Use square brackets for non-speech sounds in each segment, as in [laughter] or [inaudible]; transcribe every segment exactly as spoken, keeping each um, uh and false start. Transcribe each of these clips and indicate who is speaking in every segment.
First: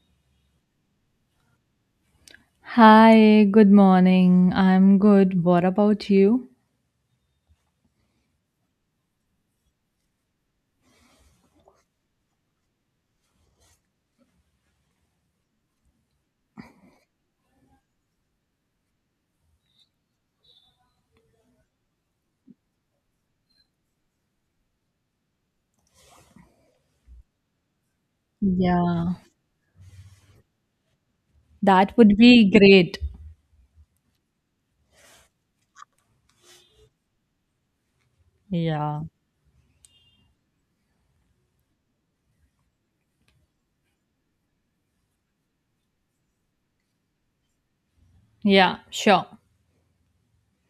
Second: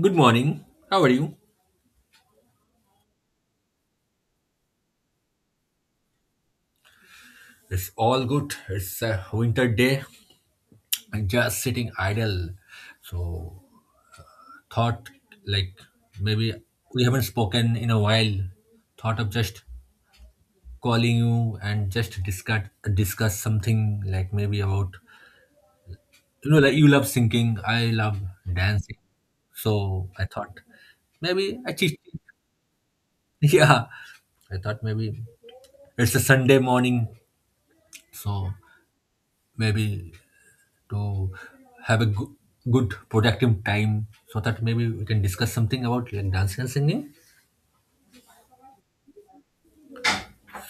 Speaker 1: Good morning. How are you?
Speaker 2: Hi, good morning. I'm good. What about you?
Speaker 1: It's all good. It's a winter day. I'm just sitting idle. So, thought, like, maybe we haven't spoken in a while. Thought of just calling you and just discuss discuss something like maybe about you know like you love singing, I love dancing.
Speaker 2: Yeah,
Speaker 1: So I thought maybe I
Speaker 2: that
Speaker 1: cheat.
Speaker 2: would be great.
Speaker 1: [laughs] Yeah, I thought maybe it's a Sunday morning, so
Speaker 2: Yeah,
Speaker 1: maybe to have a goo- good productive time so that maybe we can discuss something about like dancing and singing.
Speaker 2: yeah, sure.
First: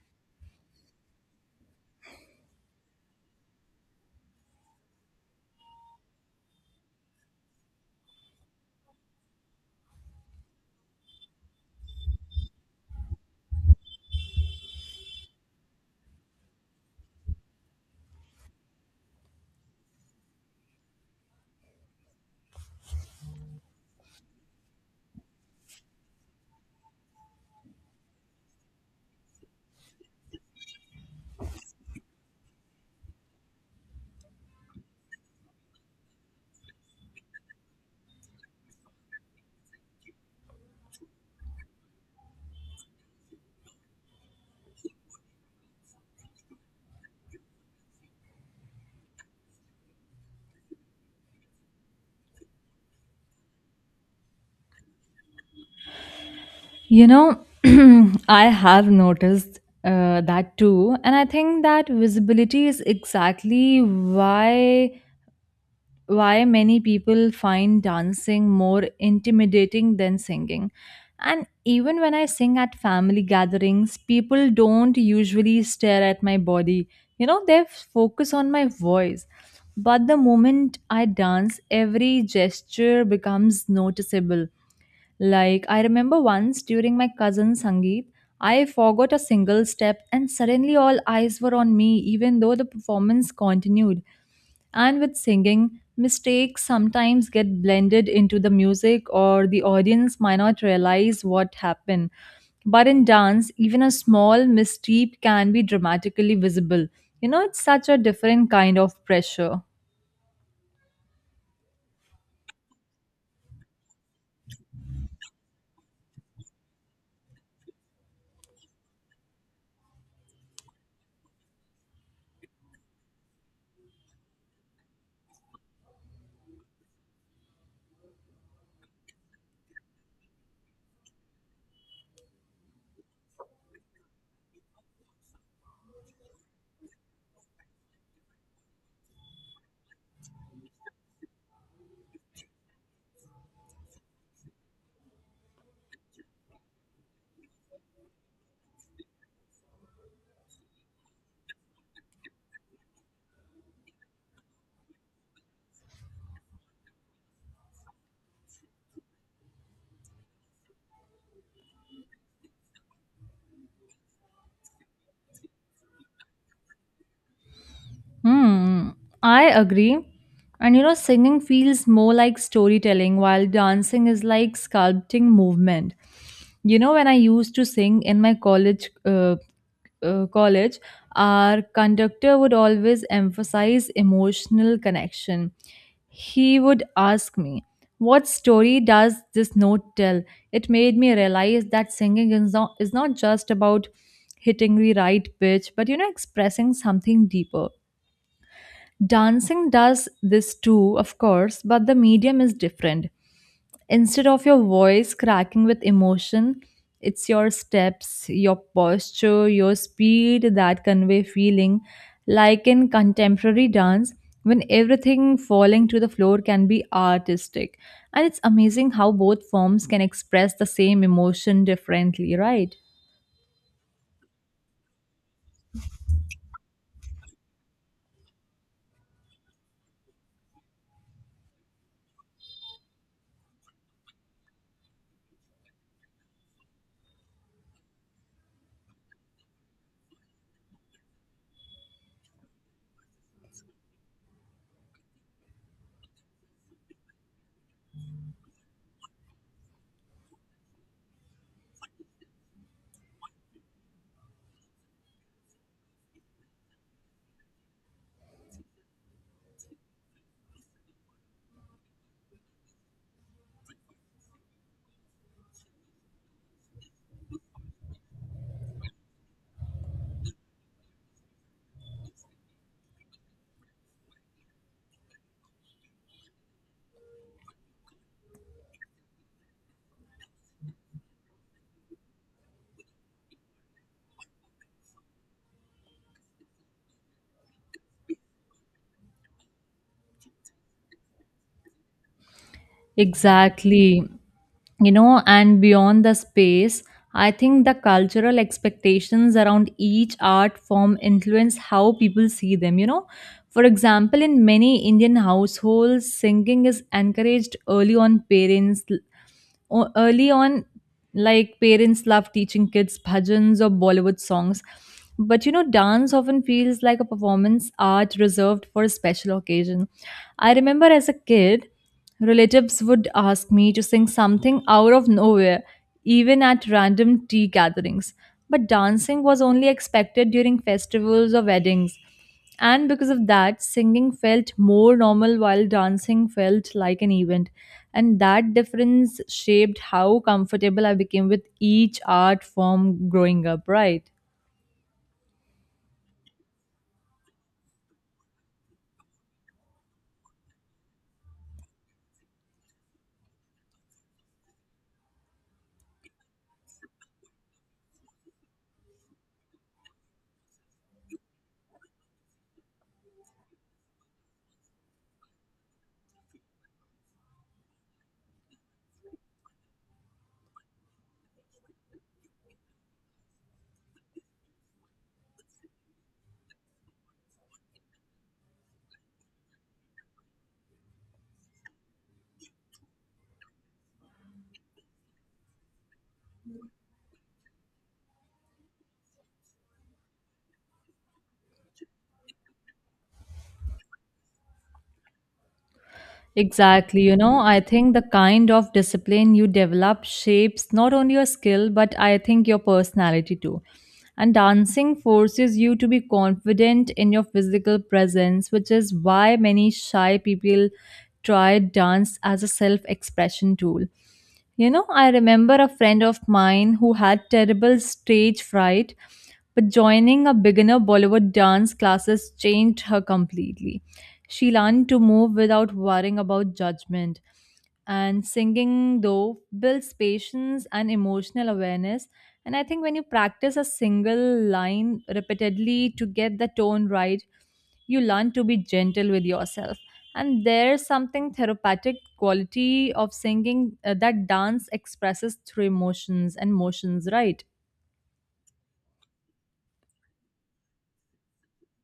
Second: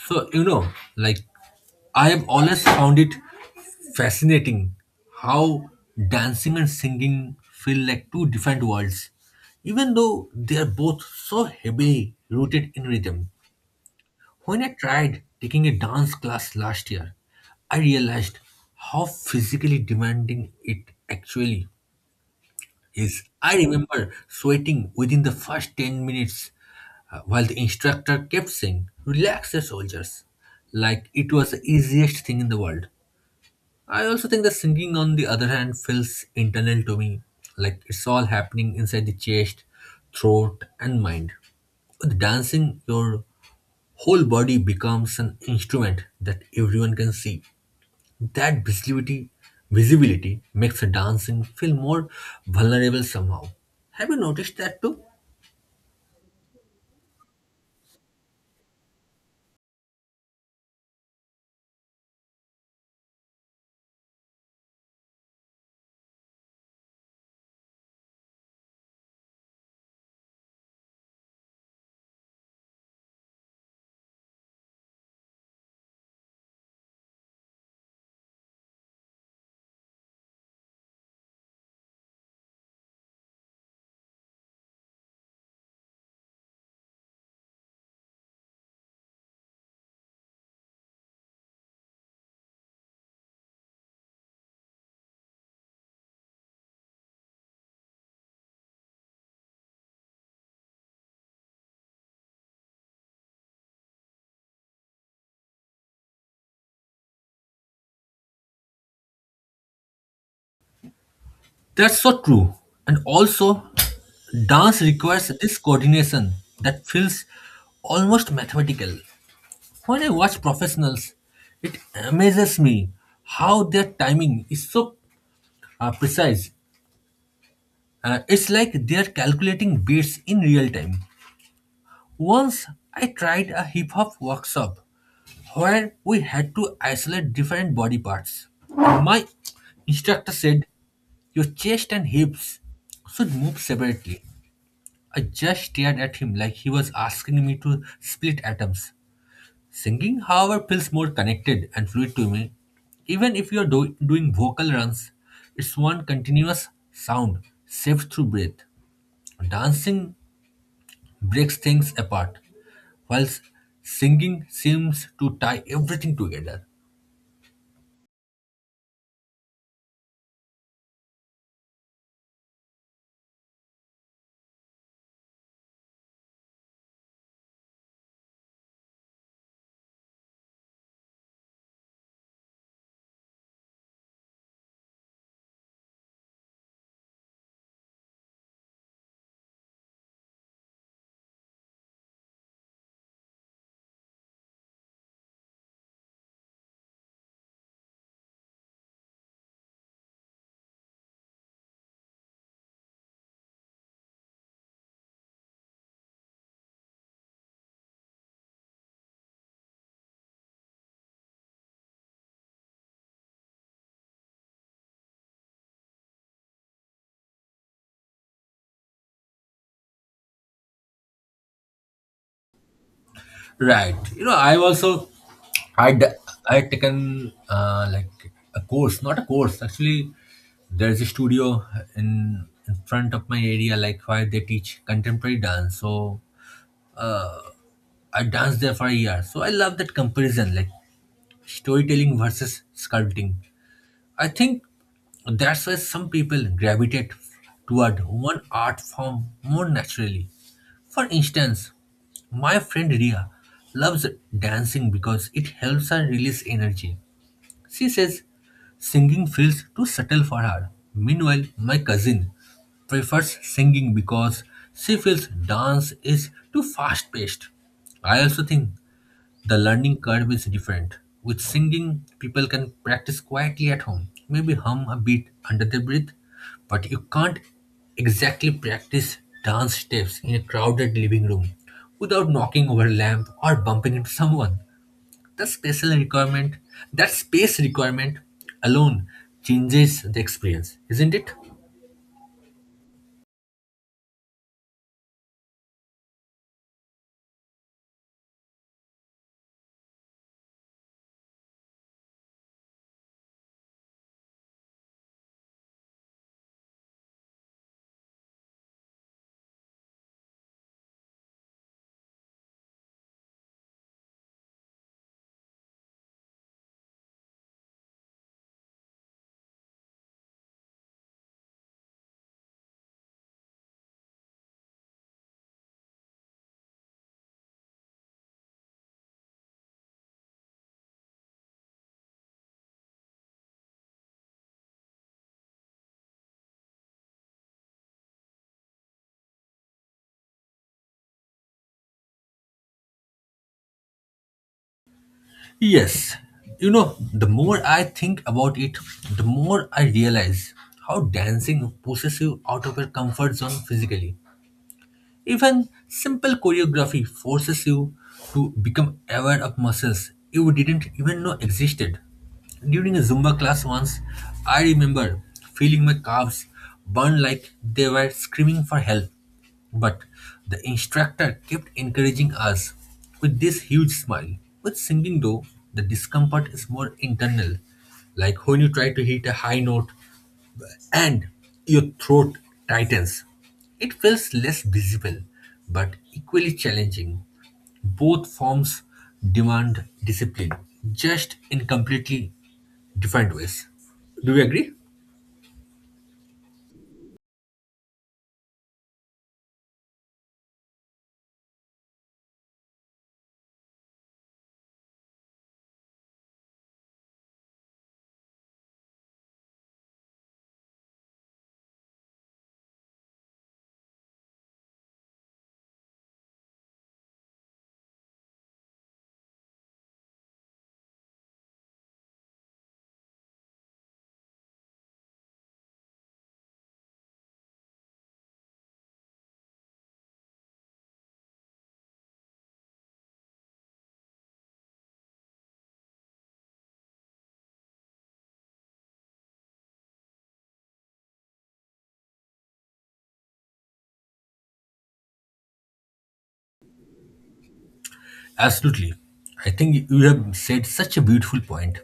Speaker 1: So you know like I have always found it fascinating how dancing and singing feel like two different worlds, even though they are both so heavily rooted in rhythm. When I tried taking a dance class last year, I realized how physically demanding it actually... Yes, I remember sweating within the first ten minutes, uh, while the instructor kept saying, "Relax your soldiers," like it was the easiest thing in the world. I also think the singing, on the other hand, feels internal to me, like it's all happening inside the chest, throat, and mind. With dancing, your whole body becomes an instrument that everyone can see. That visibility, visibility makes dancing feel more vulnerable somehow. Have you noticed that too?
Speaker 2: You know, [clears throat] I have noticed uh, that too, and I think that visibility is exactly why why many people find dancing more intimidating than singing. And even when I sing at family gatherings, people don't usually stare at my body. You know, they focus on my voice. But the moment I dance, every gesture becomes noticeable. Like, I remember once during my cousin's Sangeet, I forgot a single step and suddenly all eyes were on me, even though the performance continued. And with singing, mistakes sometimes get blended into the music, or the audience might not realize what happened. But in dance, even a small misstep can be dramatically visible. You know, it's such a different kind of pressure.
Speaker 1: That's so true. And also, dance requires this coordination that feels almost mathematical. When I watch professionals, it amazes me how their timing is so uh, precise. Uh, it's like they're calculating beats in real time. Once I tried a hip hop workshop where we had to isolate different body parts. My instructor said, "Your chest and hips should move separately." I just stared at him like he was asking me to split atoms. Singing, however, feels more connected and fluid to me. Even if you're do- doing vocal runs, it's one continuous sound, saved through breath. Dancing breaks things apart, whilst singing seems to tie everything together.
Speaker 2: Hmm, I agree. And you know, singing feels more like storytelling while dancing is like sculpting movement. You know, when I used to sing in my college uh, uh, college, our conductor would always emphasize emotional connection. He would ask me, what story does this note tell? It made me realize that singing is not, is not just about hitting the right pitch, but you know, expressing something deeper. Dancing does this too, of course, but the medium is different. Instead of your voice cracking with emotion, it's your steps, your posture, your speed that convey feeling. Like in contemporary dance, when everything falling to the floor can be artistic. And it's amazing how both forms can express the same emotion differently, right?
Speaker 1: Right. You know, I've also I'd I had taken uh, like a course, not a course. Actually, there's a studio in in front of my area, like where they teach contemporary dance. So I danced there for a year. So I love that comparison, like storytelling versus sculpting. I think that's why some people gravitate toward one art form more naturally. For instance, my friend Ria loves dancing because it helps her release energy. She says singing feels too subtle for her. Meanwhile, my cousin prefers singing because she feels dance is too fast paced. I also think the learning curve is different. With singing, people can practice quietly at home, maybe hum a bit under their breath, but you can't exactly practice dance steps in a crowded living room without knocking over a lamp or bumping into someone. The special requirement, that space requirement alone changes the experience, isn't it?
Speaker 2: Exactly. You know, and beyond the space, I think the cultural expectations around each art form influence how people see them. You know, for example, in many Indian households, singing is encouraged early on parents O- early on, like parents love teaching kids bhajans or Bollywood songs. But you know, dance often feels like a performance art reserved for a special occasion. I remember as a kid, relatives would ask me to sing something out of nowhere, even at random tea gatherings. But dancing was only expected during festivals or weddings. And because of that, singing felt more normal while dancing felt like an event. And that difference shaped how comfortable I became with each art form growing up, right?
Speaker 1: Yes, you know, the more I think about it, the more I realize how dancing pushes you out of your comfort zone physically. Even simple choreography forces you to become aware of muscles you didn't even know existed. During a Zumba class once, I remember feeling my calves burn like they were screaming for help. But the instructor kept encouraging us with this huge smile. With singing, though, the discomfort is more internal, like when you try to hit a high note and your throat tightens. It feels less visible but equally challenging. Both forms demand discipline, just in completely different ways. Do we agree?
Speaker 2: Exactly. You know, I think the kind of discipline you develop shapes not only your skill, but I think your personality too. And dancing forces you to be confident in your physical presence, which is why many shy people try dance as a self expression tool. You know, I remember a friend of mine who had terrible stage fright, but joining a beginner Bollywood dance classes changed her completely. She learned to move without worrying about judgment. And singing, though, builds patience and emotional awareness. And I think when you practice a single line repeatedly to get the tone right, you learn to be gentle with yourself. And there's something therapeutic quality of singing uh, that dance expresses through emotions and motions, right?
Speaker 1: Absolutely. I think you have said such a beautiful point.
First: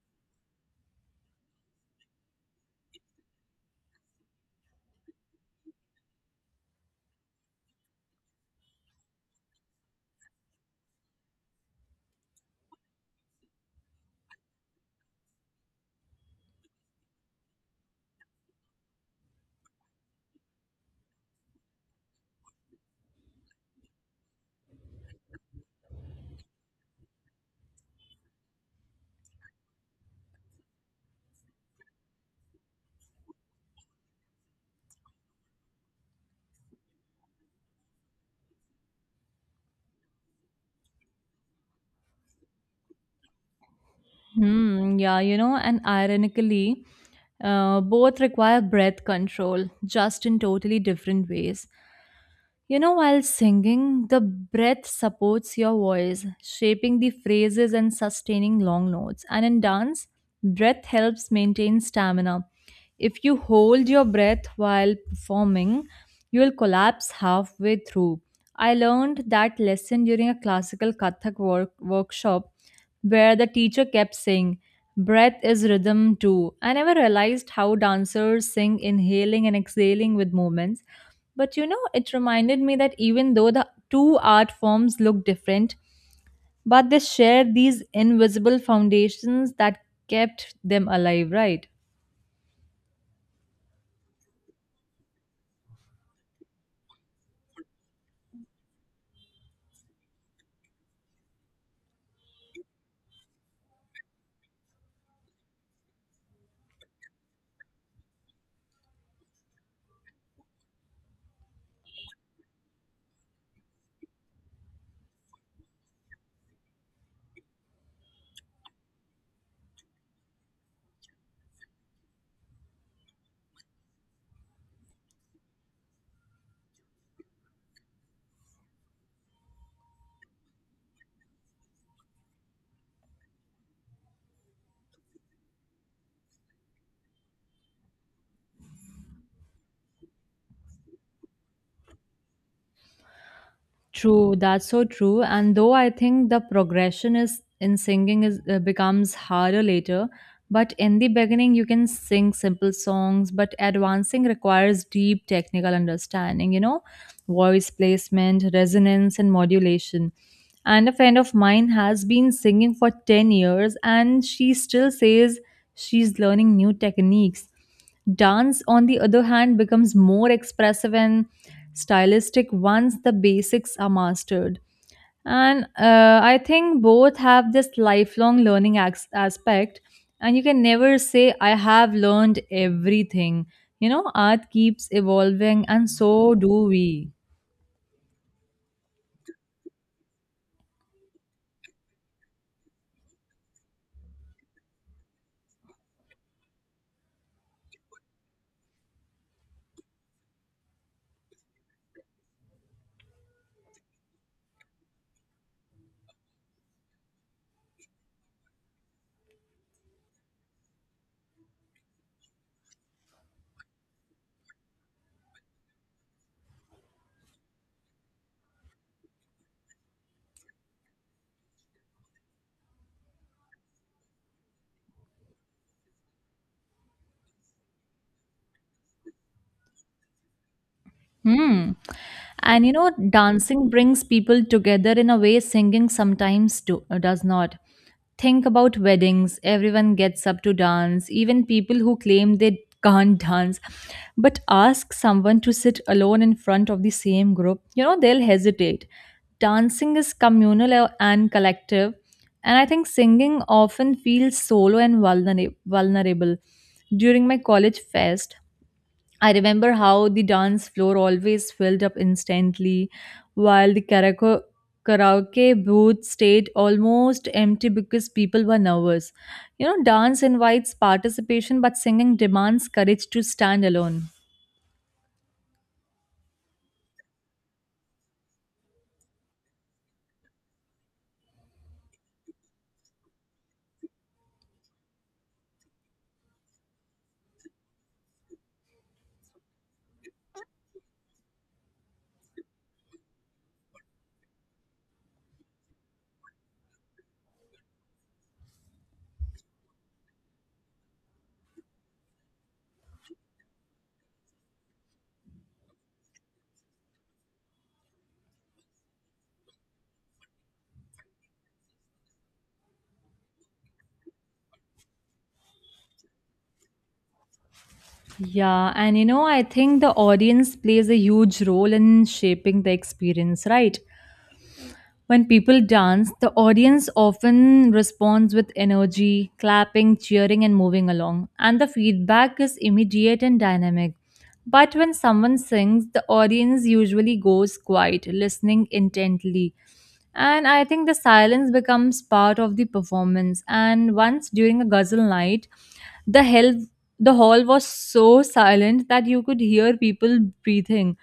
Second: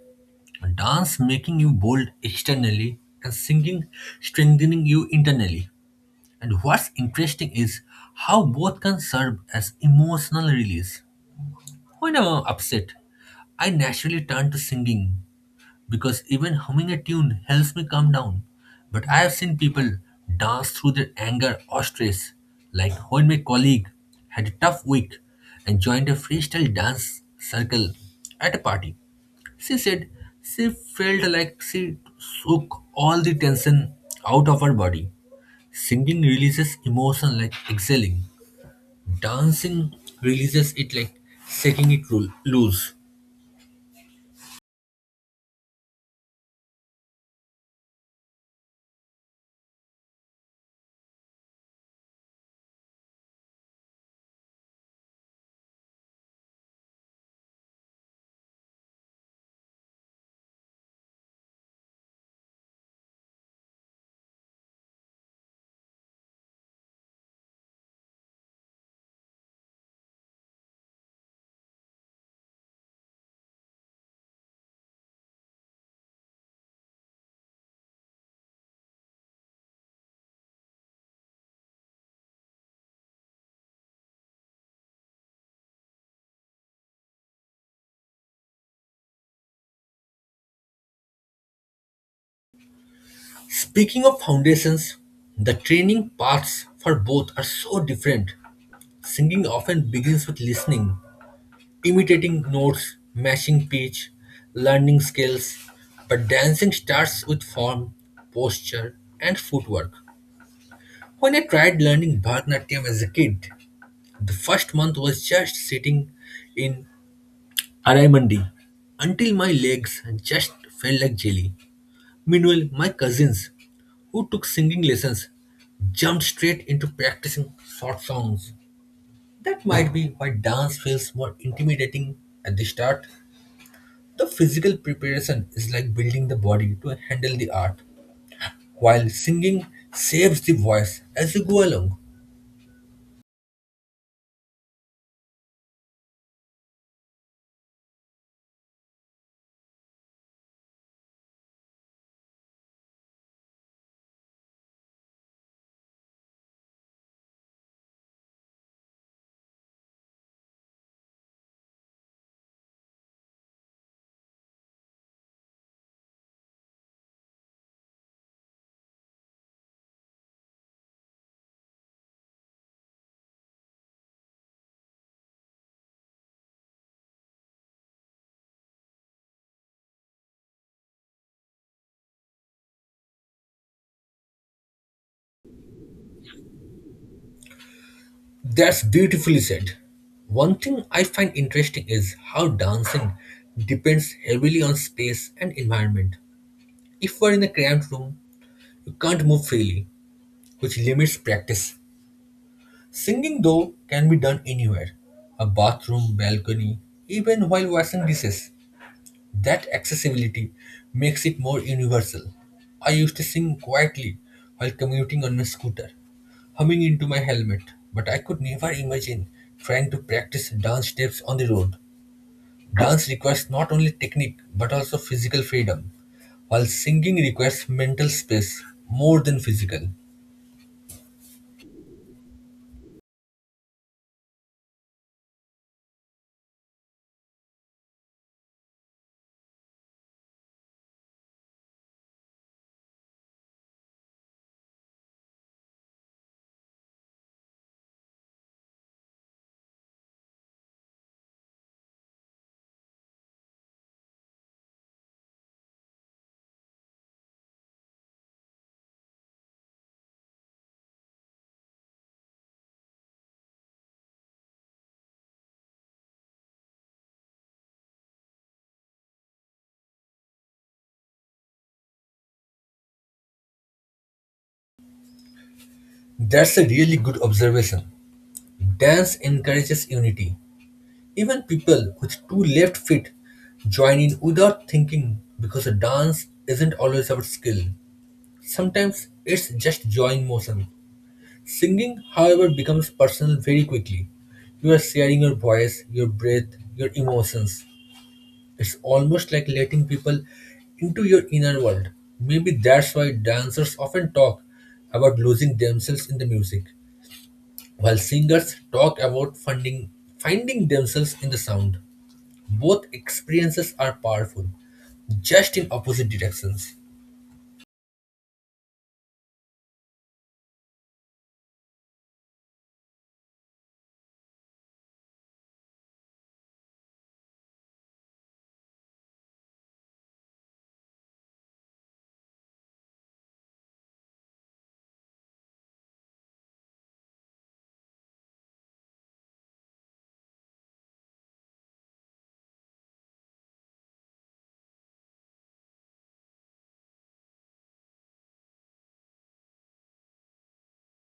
Speaker 1: Dance making you bold externally and singing strengthening you internally. And what's interesting is how both can serve as emotional release. When I'm upset, I naturally turn to singing because even humming a tune helps me calm down. But I have seen people dance through their anger or stress, like when my colleague had a tough week and joined a freestyle dance circle at a party. She said she felt like she shook all the tension out of her body. Singing releases emotion like exhaling. Dancing releases it like shaking it roo- loose.
Speaker 2: Hmm, yeah, you know, and ironically, uh, both require breath control, just in totally different ways. You know, while singing, the breath supports your voice, shaping the phrases and sustaining long notes. And in dance, breath helps maintain stamina. If you hold your breath while performing, you will collapse halfway through. I learned that lesson during a classical Kathak work- workshop where the teacher kept saying, breath is rhythm too. I never realized how dancers sing inhaling and exhaling with movements but you know, it reminded me that even though the two art forms look different, but they share these invisible foundations that kept them alive, right?
Speaker 1: Speaking of foundations, the training paths for both are so different. Singing often begins with listening, imitating notes, matching pitch, learning scales, but dancing starts with form, posture, and footwork. When I tried learning Bharatanatyam as a kid, the first month was just sitting in Araimandi until my legs just felt like jelly. Meanwhile, my cousins who took singing lessons jumped straight into practicing short songs. That might be why dance feels more intimidating at the start. The physical preparation is like building the body to handle the art, while singing saves the voice as you go along.
Speaker 2: True, that's so true. And though I think the progression is in singing is uh, becomes harder later, but in the beginning you can sing simple songs, but advancing requires deep technical understanding, you know, voice placement, resonance and modulation. And a friend of mine has been singing for ten years and she still says she's learning new techniques. Dance, on the other hand, becomes more expressive and stylistic once the basics are mastered. And uh, I think both have this lifelong learning as- aspect. And you can never say, I have learned everything. You know, art keeps evolving, and so do we.
Speaker 1: That's beautifully said. One thing I find interesting is how dancing depends heavily on space and environment. If you are in a cramped room, you can't move freely, which limits practice. Singing, though, can be done anywhere, a bathroom, balcony, even while washing dishes. That accessibility makes it more universal. I used to sing quietly while commuting on my scooter, humming into my helmet, but I could never imagine trying to practice dance steps on the road. Dance requires not only technique but also physical freedom, while singing requires mental space more than physical.
Speaker 2: Hmm. And you know, dancing brings people together in a way singing sometimes do, uh, does not. Think about weddings, everyone gets up to dance, even people who claim they can't dance. But ask someone to sit alone in front of the same group, you know, they'll hesitate. Dancing is communal a- and collective, and I think singing often feels solo and vulnera- vulnerable. During my college fest, I remember how the dance floor always filled up instantly, while the karaoke, karaoke booth stayed almost empty because people were nervous. You know, dance invites participation, but singing demands courage to stand alone.
Speaker 1: That's a really good observation. Dance encourages unity. Even people with two left feet join in without thinking because a dance isn't always about skill. Sometimes it's just join motion. Singing, however, becomes personal very quickly. You are sharing your voice, your breath, your emotions. It's almost like letting people into your inner world. Maybe that's why dancers often talk about losing themselves in the music, while singers talk about funding, finding themselves in the sound. Both experiences are powerful, just in opposite directions.
Speaker 2: Yeah, and you know, I think the audience plays a huge role in shaping the experience, right? When people dance, the audience often responds with energy, clapping, cheering, and moving along, and the feedback is immediate and dynamic. But when someone sings, the audience usually goes quiet, listening intently. And I think the silence becomes part of the performance. And once during a ghazal night, the hell the hall was so silent that you could hear people breathing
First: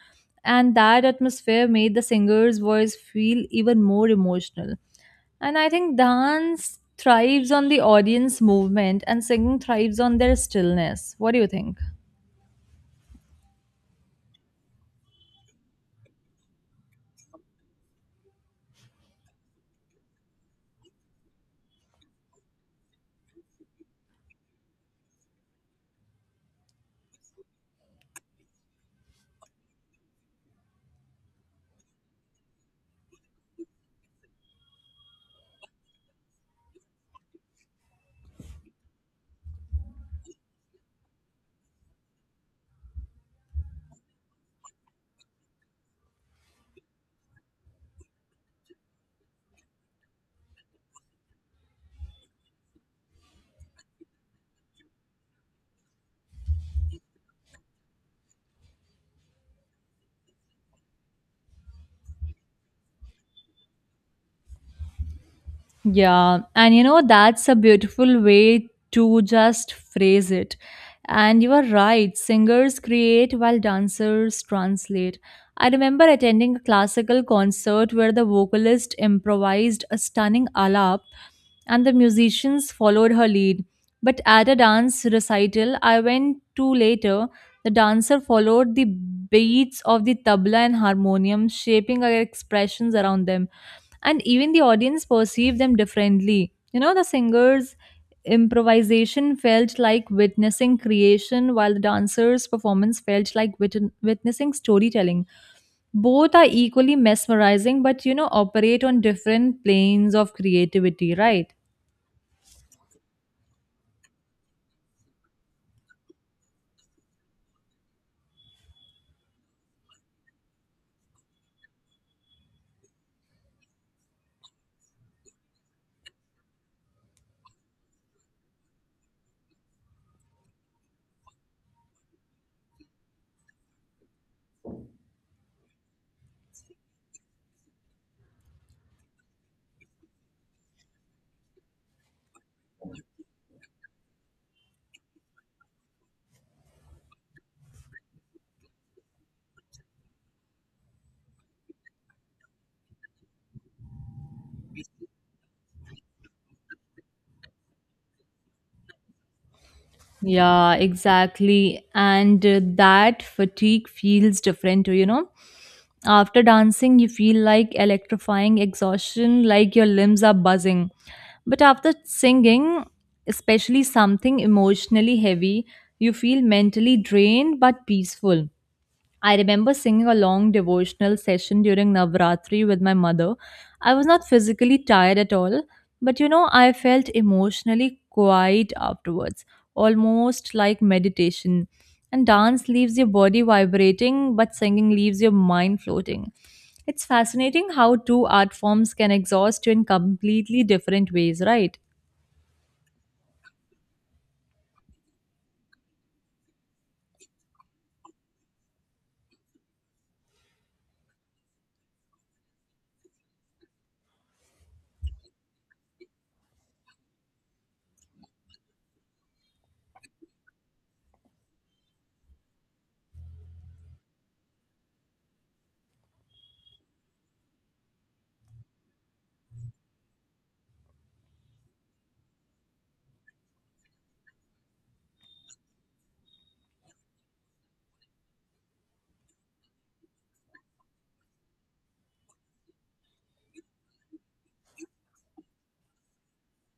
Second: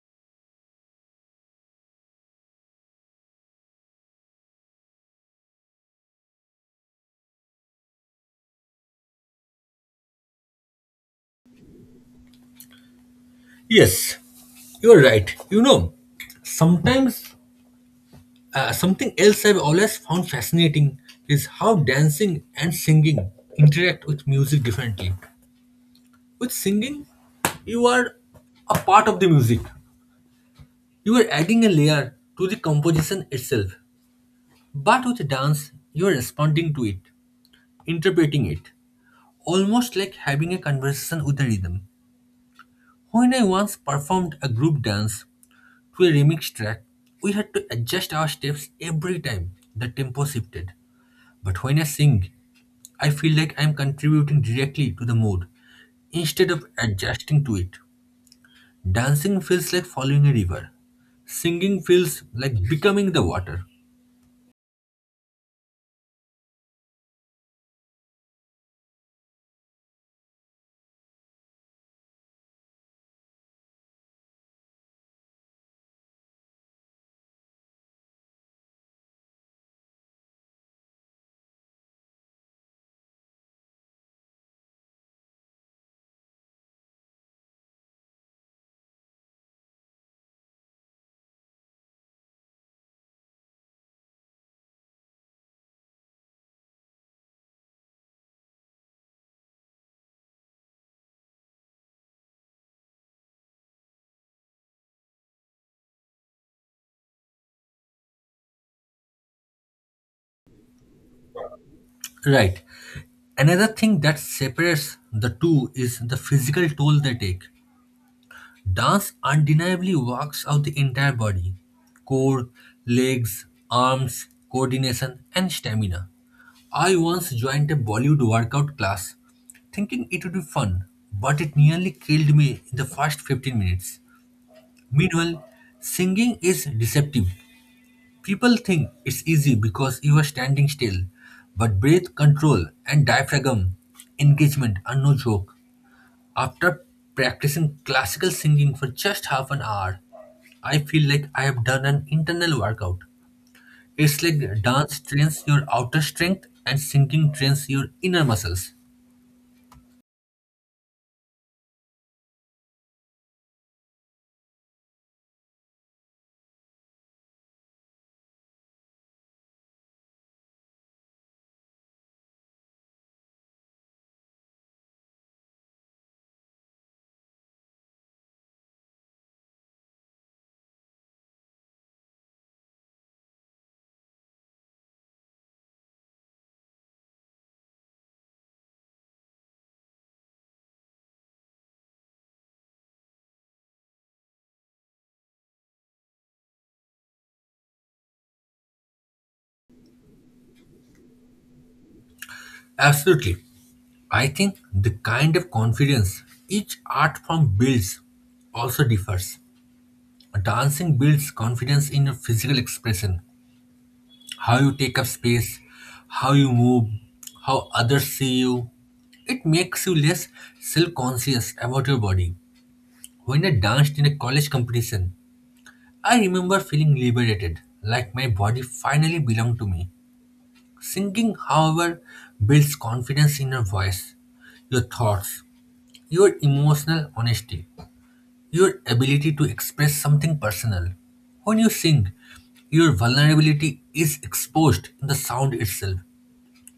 Speaker 2: and that atmosphere made the singer's voice feel even more emotional. And I think dance thrives on the audience movement and singing thrives on their stillness. What do you think?
Speaker 1: Yes, you're right. You know, sometimes uh, something else I've always found fascinating is how dancing and singing interact with music differently. With singing, you are a part of the music, you are adding a layer to the composition itself. But with dance, you are responding to it, interpreting it, almost like having a conversation with the rhythm. When I once performed a group dance to a remix track, we had to adjust our steps every time the tempo shifted. But when I sing, I feel like I'm contributing directly to the mood instead of adjusting to it. Dancing feels like following a river. Singing feels like becoming the water.
Speaker 2: Yeah, and you know, that's a beautiful way to just phrase it. And you are right, singers create while dancers translate. I remember attending a classical concert where the vocalist improvised a stunning alap and the musicians followed her lead. But at a dance recital I went to later, the dancer followed the beats of the tabla and harmonium, shaping her expressions around them and even the audience perceived them differently. You know, the singers' improvisation felt like witnessing creation, while the dancers' performance felt like wit- witnessing storytelling. Both are equally mesmerizing, but you know, operate on different planes of creativity, right?
Speaker 1: Right. Another thing that separates the two is the physical toll they take. Dance undeniably works out the entire body, core, legs, arms, coordination, and stamina. I once joined a Bollywood workout class thinking it would be fun, but it nearly killed me in the first fifteen minutes. Meanwhile, singing is deceptive. People think it's easy because you are standing still, but breath control and diaphragm engagement are no joke. After practicing classical singing for just half an hour, I feel like I have done an internal workout. It's like dance trains your outer strength and singing trains your inner muscles.
Speaker 2: Yeah, exactly. And uh, that fatigue feels different, you know. After dancing, you feel like electrifying exhaustion, like your limbs are buzzing. But after singing, especially something emotionally heavy, you feel mentally drained but peaceful. I remember singing a long devotional session during Navratri with my mother. I was not physically tired at all, but you know, I felt emotionally quiet afterwards, almost like meditation. And dance leaves your body vibrating, but singing leaves your mind floating. It's fascinating how two art forms can exhaust you in completely different ways, right?
Speaker 1: Absolutely. I think the kind of confidence each art form builds also differs. Dancing builds confidence in your physical expression, how you take up space, how you move, how others see you. It makes you less self conscious about your body. When I danced in a college competition, I remember feeling liberated, like my body finally belonged to me. Singing, however, builds confidence in your voice, your thoughts, your emotional honesty, your ability to express something personal. When you sing, your vulnerability is exposed in the sound itself.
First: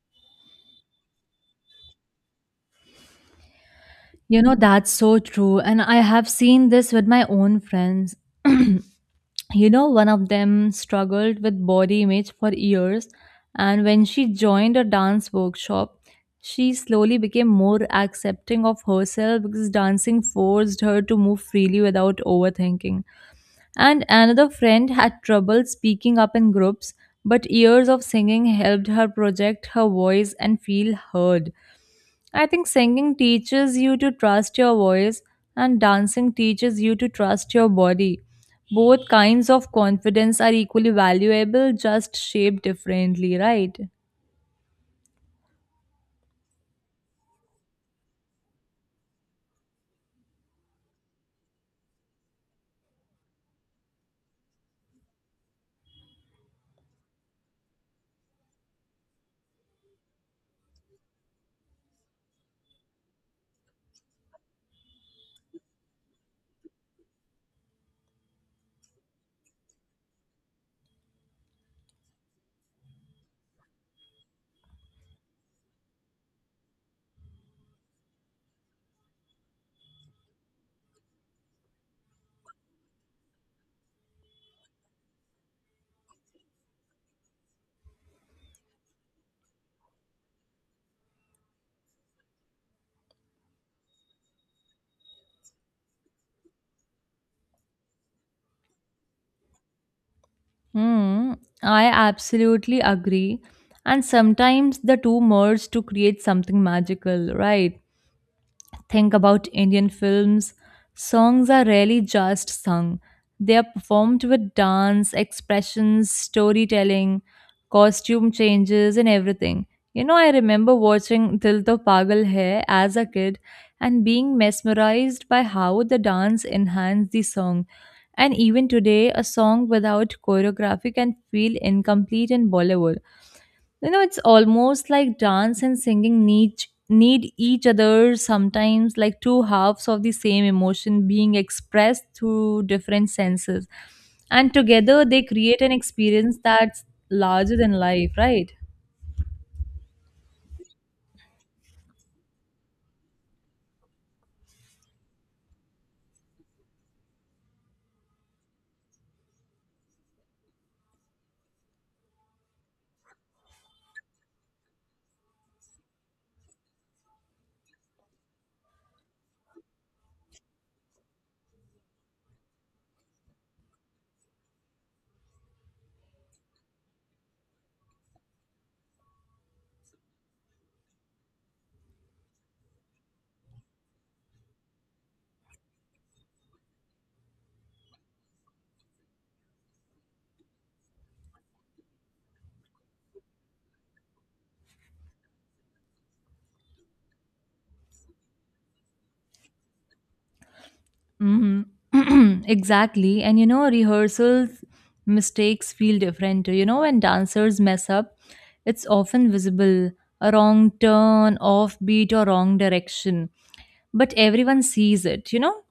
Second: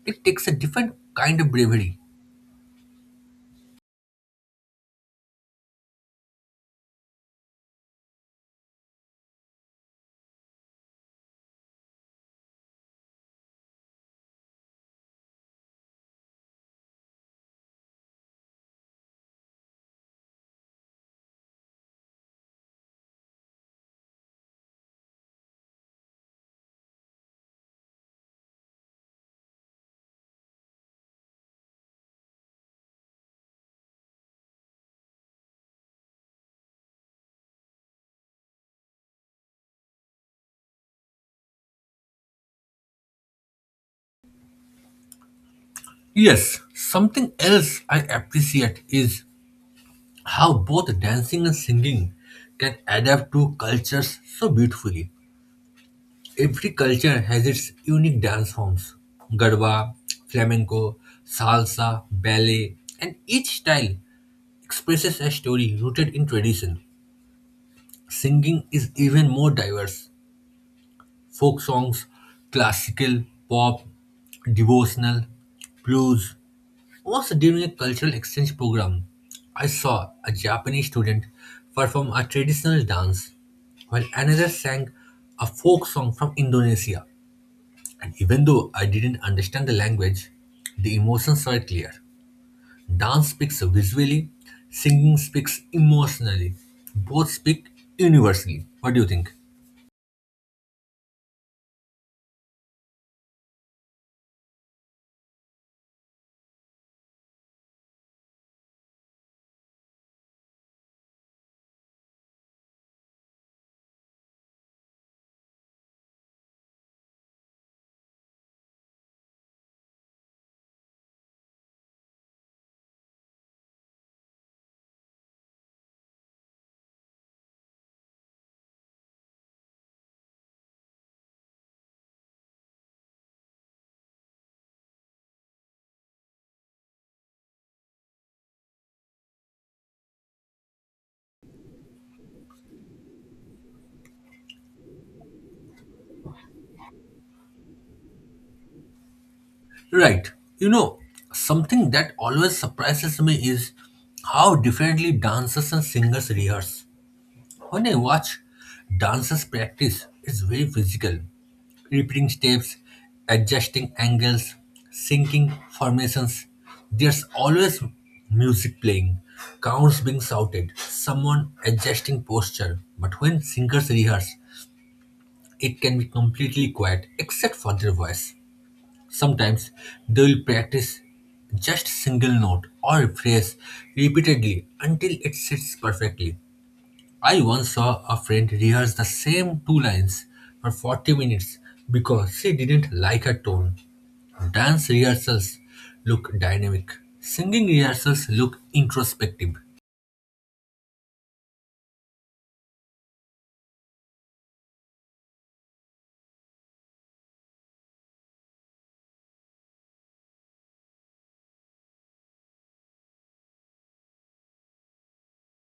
Speaker 1: It takes a different kind of bravery.
Speaker 2: You know, that's so true. And I have seen this with my own friends. [clears throat] You know, one of them struggled with body image for years, and when she joined a dance workshop, she slowly became more accepting of herself because dancing forced her to move freely without overthinking. And another friend had trouble speaking up in groups, but years of singing helped her project her voice and feel heard. I think singing teaches you to trust your voice, and dancing teaches you to trust your body. Both kinds of confidence are equally valuable, just shaped differently, right?
Speaker 1: Yes, something else I appreciate is how both dancing and singing can adapt to cultures so beautifully. Every culture has its unique dance forms, Garba, flamenco, salsa, ballet, and each style expresses a story rooted in tradition. Singing is even more diverse, folk songs, classical, pop, devotional, blues. Once during a cultural exchange program, I saw a Japanese student perform a traditional dance while another sang a folk song from Indonesia. And even though I didn't understand the language, the emotions were clear. Dance speaks visually, singing speaks emotionally. Both speak universally. What do you think?
Speaker 2: Hmm, I absolutely agree. And sometimes the two merge to create something magical, right? Think about Indian films, songs are rarely just sung. They are performed with dance, expressions, storytelling, costume changes, and everything. You know, I remember watching Dil To Pagal Hai as a kid and being mesmerized by how the dance enhanced the song. And even today, a song without choreography can feel incomplete in Bollywood. You know, it's almost like dance and singing need need each other sometimes, like two halves of the same emotion being expressed through different senses, and together they create an experience that's larger than life, right?
Speaker 1: Right. You know, something that always surprises me is how differently dancers and singers rehearse. When I watch dancers practice, it's very physical. Repeating steps, adjusting angles, syncing formations. There's always music playing, counts being shouted, someone adjusting posture. But when singers rehearse, it can be completely quiet except for their voice. Sometimes they will practice just single note or phrase repeatedly until it sits perfectly. I once saw a friend rehearse the same two lines for forty minutes because she didn't like her tone. Dance rehearsals look dynamic, singing rehearsals look introspective.
Speaker 2: Mm-hmm. [clears throat] Exactly. And you know, rehearsals mistakes feel different. You know, when dancers mess up, it's often visible, a wrong turn, offbeat, or wrong direction. But everyone sees it, you know?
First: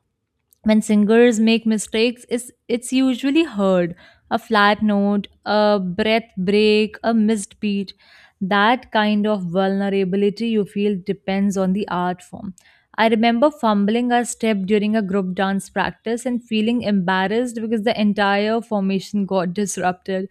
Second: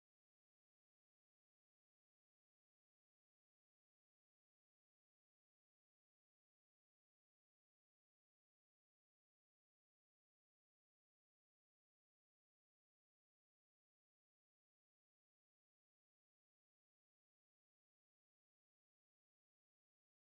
Speaker 2: When singers make mistakes it's, it's usually heard, a flat note, a breath break, a missed beat. That kind of vulnerability you feel depends on the art form. I remember fumbling a step during a group dance practice and feeling embarrassed because the entire formation got disrupted,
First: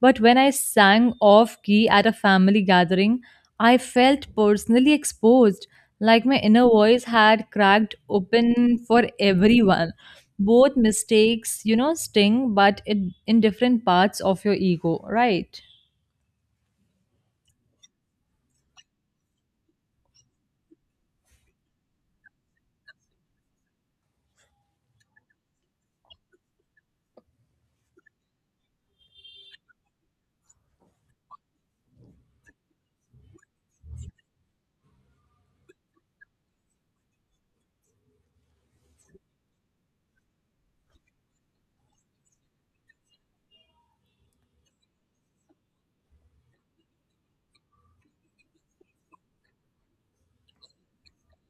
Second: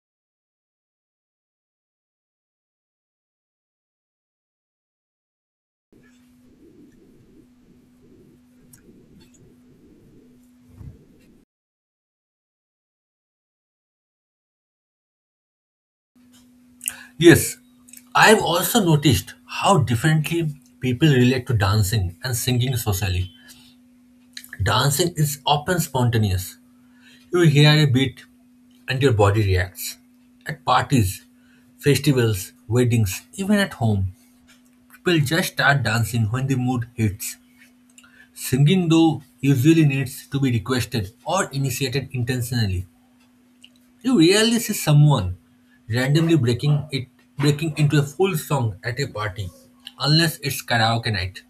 Speaker 2: but when I sang off key at a family gathering, I felt personally exposed, like my inner voice had cracked open for everyone. Both mistakes, you know, sting, but it, in different parts of your ego, right?
Speaker 1: Yes, I've also noticed how differently people relate to dancing and singing socially. Dancing is often spontaneous. You hear a beat and your body reacts. At parties, festivals, weddings, even at home, people just start dancing when the mood hits. Singing, though, usually needs to be requested or initiated intentionally. You rarely see someone randomly breaking it breaking into a full song at a party, unless it's karaoke night.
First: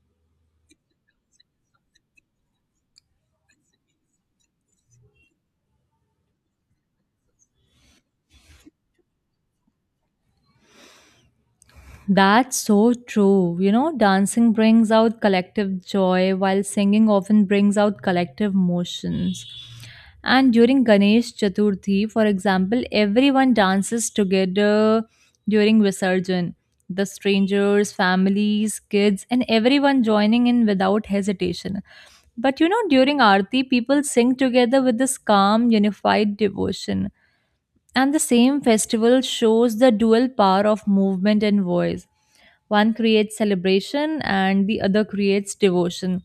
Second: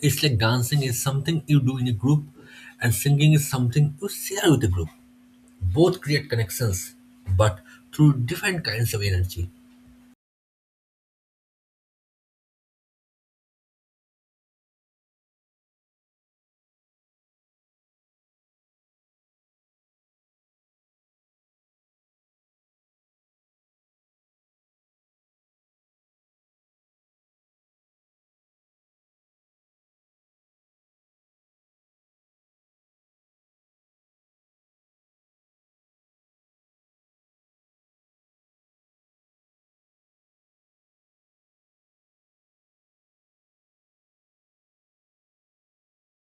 Speaker 1: It's like dancing is something you do in a group, and singing is something you share with a group. Both create connections, but through different kinds of energy.
Speaker 2: That's so true. You know, dancing brings out collective joy while singing often brings out collective emotions. And during Ganesh Chaturthi, for example, everyone dances together during Visarjan. The strangers, families, kids, and everyone joining in without hesitation. But you know, during Aarti, people sing together with this calm, unified devotion. And the same festival shows the dual power of movement and voice. One creates celebration and the other creates devotion.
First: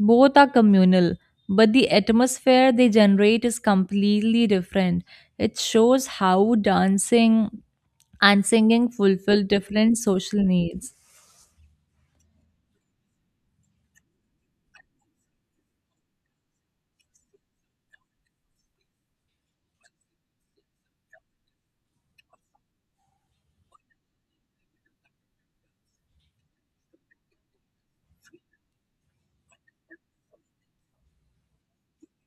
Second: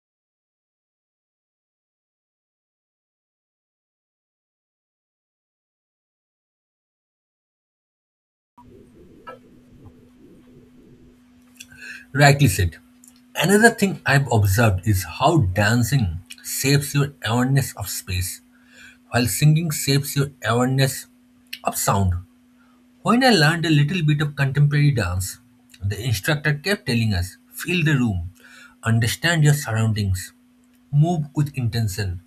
Speaker 2: Both are communal, but the atmosphere they generate is completely different. It shows how dancing and singing fulfill different social needs.
Speaker 1: Rightly said. Another thing I've observed is how dancing shapes your awareness of space, while singing shapes your awareness of sound. When I learned a little bit of contemporary dance, the instructor kept telling us, "Feel the room, understand your surroundings, move with intention."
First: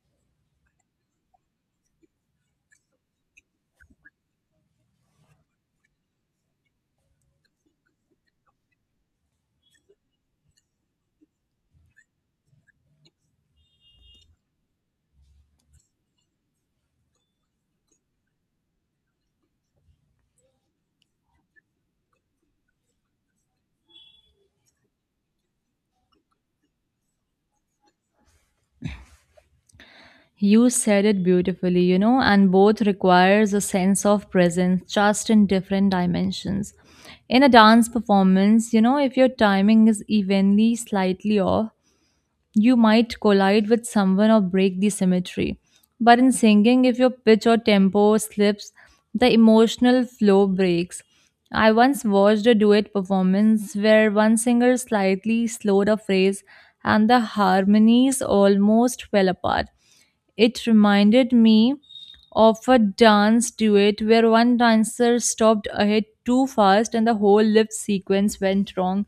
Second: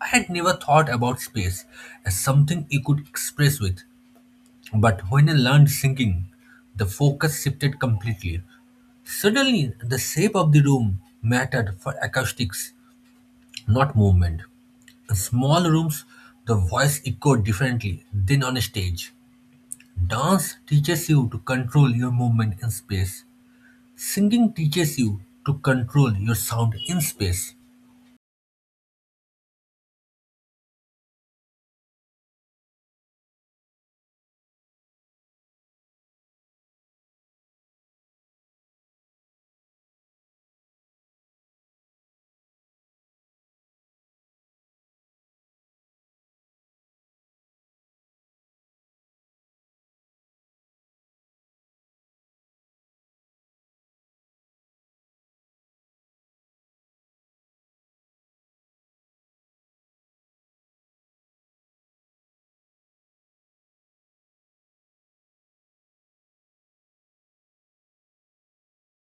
Speaker 1: I had never thought about space as something you could express with. But when I learned singing, the focus shifted completely. Suddenly, the shape of the room mattered for acoustics, not movement. In small rooms, the voice echoed differently than on a stage. Dance teaches you to control your movement in space. Singing teaches you to control your sound in space.
Speaker 2: You said it beautifully, you know, and both requires a sense of presence just in different dimensions. In a dance performance, you know, if your timing is evenly slightly off, you might collide with someone or break the symmetry. But in singing, if your pitch or tempo slips, the emotional flow breaks. I once watched a duet performance where one singer slightly slowed a phrase and the harmonies almost fell apart. It reminded me of a dance duet where one dancer stopped ahead too fast and the whole lift sequence went wrong.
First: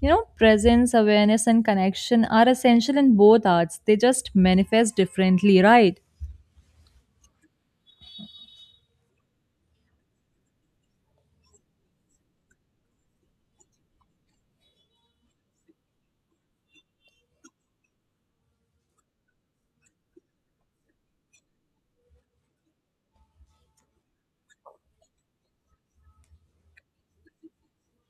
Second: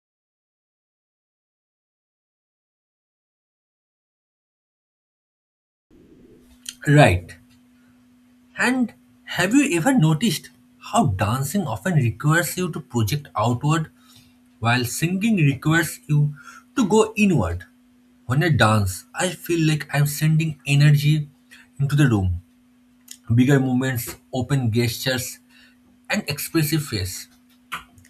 Speaker 2: You know, presence, awareness, and connection are essential in both arts. They just manifest differently, right?
Speaker 1: Right. And have you ever noticed how dancing often requires you to project outward, while singing requires you to go inward? When I dance, I feel like I'm sending energy into the room. Bigger movements, open gestures, and expressive face.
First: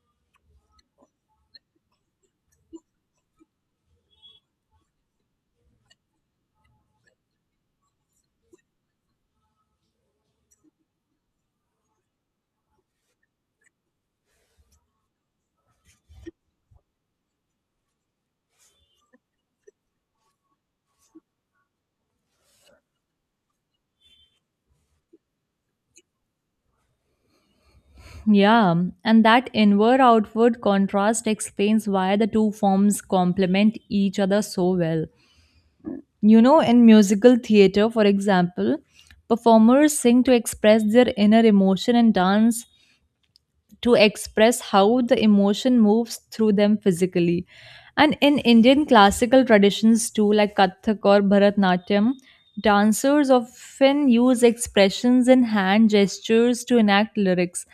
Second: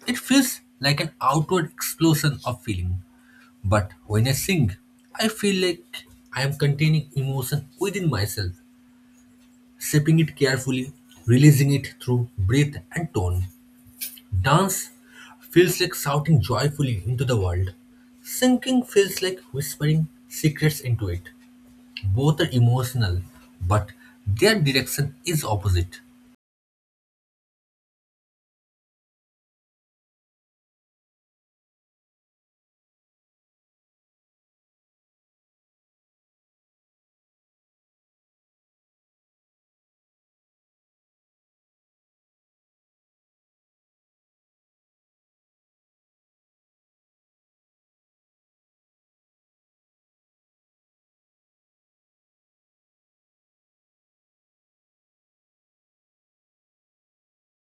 Speaker 1: It feels like an outward explosion of feeling. But when I sing, I feel like I am containing emotion within myself, shaping it carefully, releasing it through breath and tone. Dance feels like shouting joyfully into the world. Singing feels like whispering secrets into it. Both are emotional, but their direction is opposite.
Speaker 2: Yeah, and that inward outward contrast explains why the two forms complement each other so well. You know, in musical theater, for example, performers sing to express their inner emotion and dance to express how the emotion moves through them physically. And in Indian classical traditions too, like Kathak or Bharatnatyam, dancers often use expressions and hand gestures to enact lyrics,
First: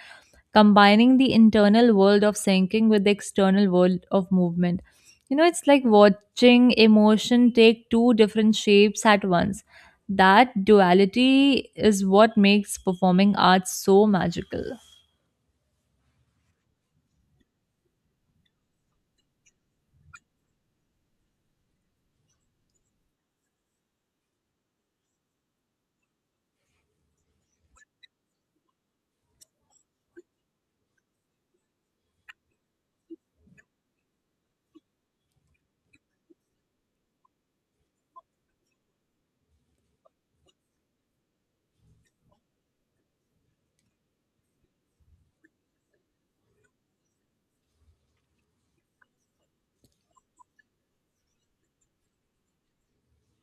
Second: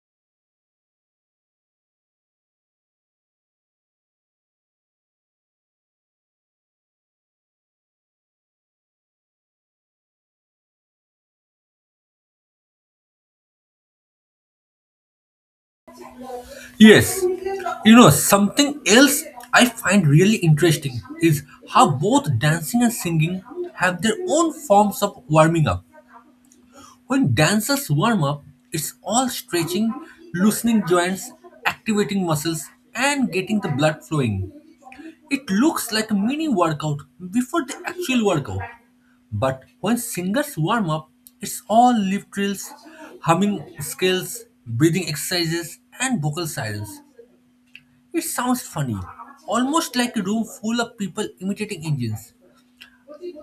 Speaker 2: combining the internal world of thinking with the external world of movement. You know, it's like watching emotion take two different shapes at once. That duality is what makes performing arts so magical.
Speaker 1: Yes, you know, something else I find really interesting is how both dancing and singing have their own forms of warming up. When dancers warm up, it's all stretching, loosening joints, activating muscles, and getting the blood flowing. It looks like a mini workout before the actual workout. But when singers warm up, it's all lip drills, humming scales, breathing exercises, and vocal sirens. It sounds funny, almost like a room full of people imitating engines.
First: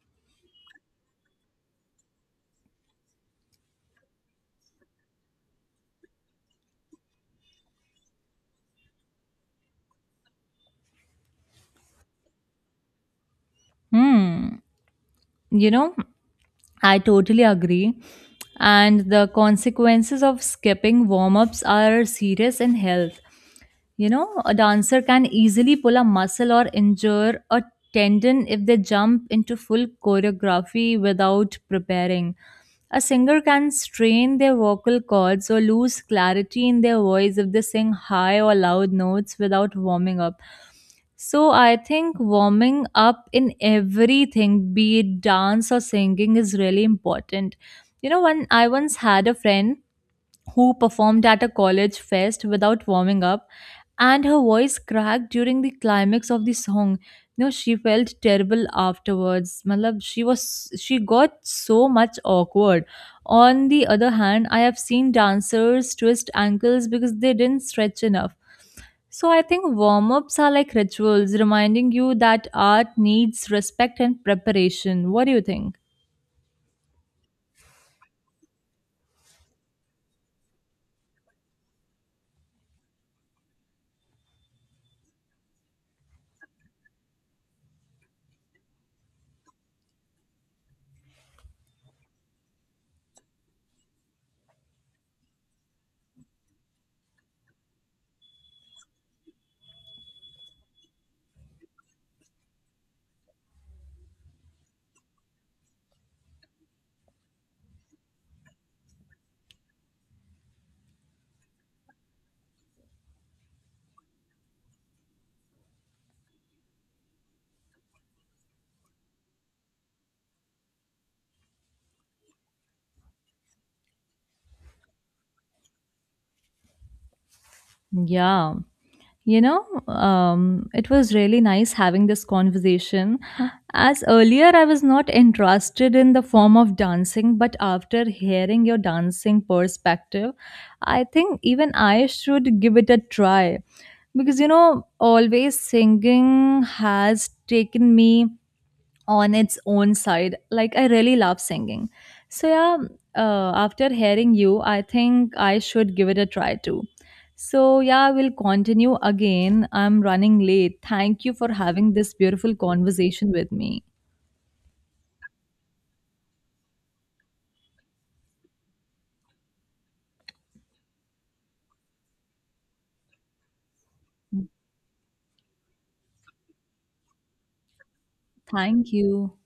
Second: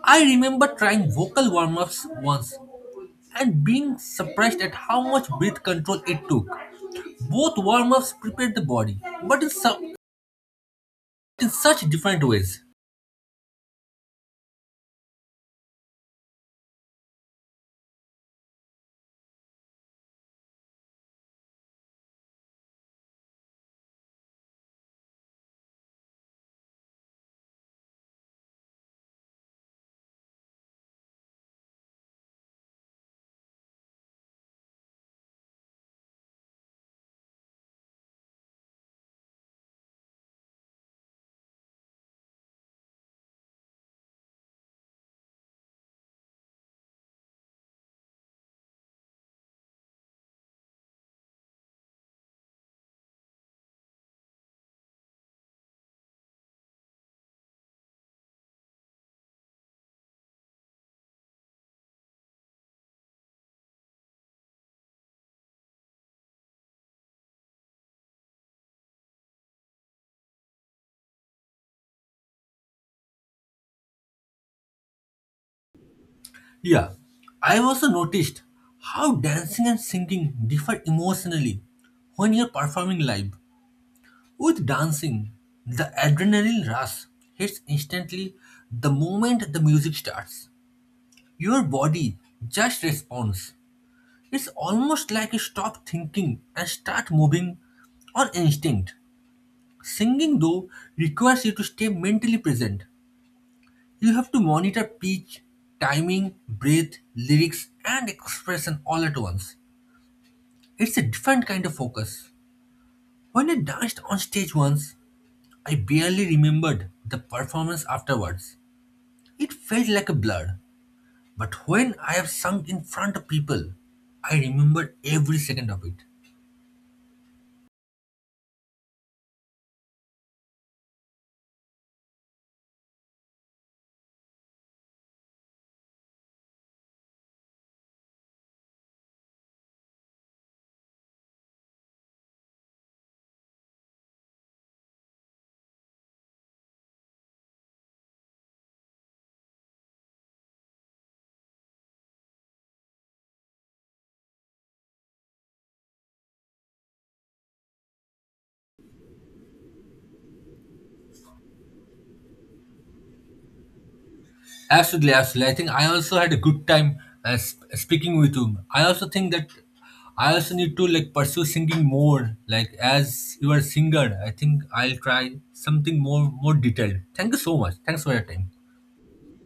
Speaker 1: I remember trying vocal warm ups once and being surprised at how much breath control it took. Both warm ups prepared the body, but in, su- in such different ways.
Speaker 2: Hmm. You know, I totally agree. And the consequences of skipping warm ups are serious in health. You know, a dancer can easily pull a muscle or injure a tendon if they jump into full choreography without preparing. A singer can strain their vocal cords or lose clarity in their voice if they sing high or loud notes without warming up. So I think warming up in everything, be it dance or singing, is really important. You know, when I once had a friend who performed at a college fest without warming up, and her voice cracked during the climax of the song. You know, she felt terrible afterwards. Malab, she was she got so much awkward. On the other hand, I have seen dancers twist ankles because they didn't stretch enough. So I think warm ups are like rituals, reminding you that art needs respect and preparation. What do you think?
Speaker 1: Yeah, I also noticed how dancing and singing differ emotionally when you're performing live. With dancing, the adrenaline rush hits instantly the moment the music starts. Your body just responds. It's almost like you stop thinking and start moving on instinct. Singing, though, requires you to stay mentally present. You have to monitor pitch, timing, breath, lyrics, and expression all at once. It's a different kind of focus. When I danced on stage once, I barely remembered the performance afterwards. It felt like a blur. But when I have sung in front of people, I remember every second of it.
Speaker 2: Yeah. You know, um, it was really nice having this conversation. As earlier, I was not interested in the form of dancing, but after hearing your dancing perspective, I think even I should give it a try. Because, you know, always singing has taken me on its own side. Like I really love singing. So yeah, uh, after hearing you, I think I should give it a try too. So yeah, we'll continue again. I'm running late. Thank you for having this beautiful conversation with me.
Speaker 1: Absolutely, absolutely. I think I also had a good time uh, sp- uh, speaking with you. I also think that I also need to like pursue singing more. Like as you are a singer, I think I'll try something more more detailed. Thank you so much. Thanks for your time.
Speaker 2: Thank you.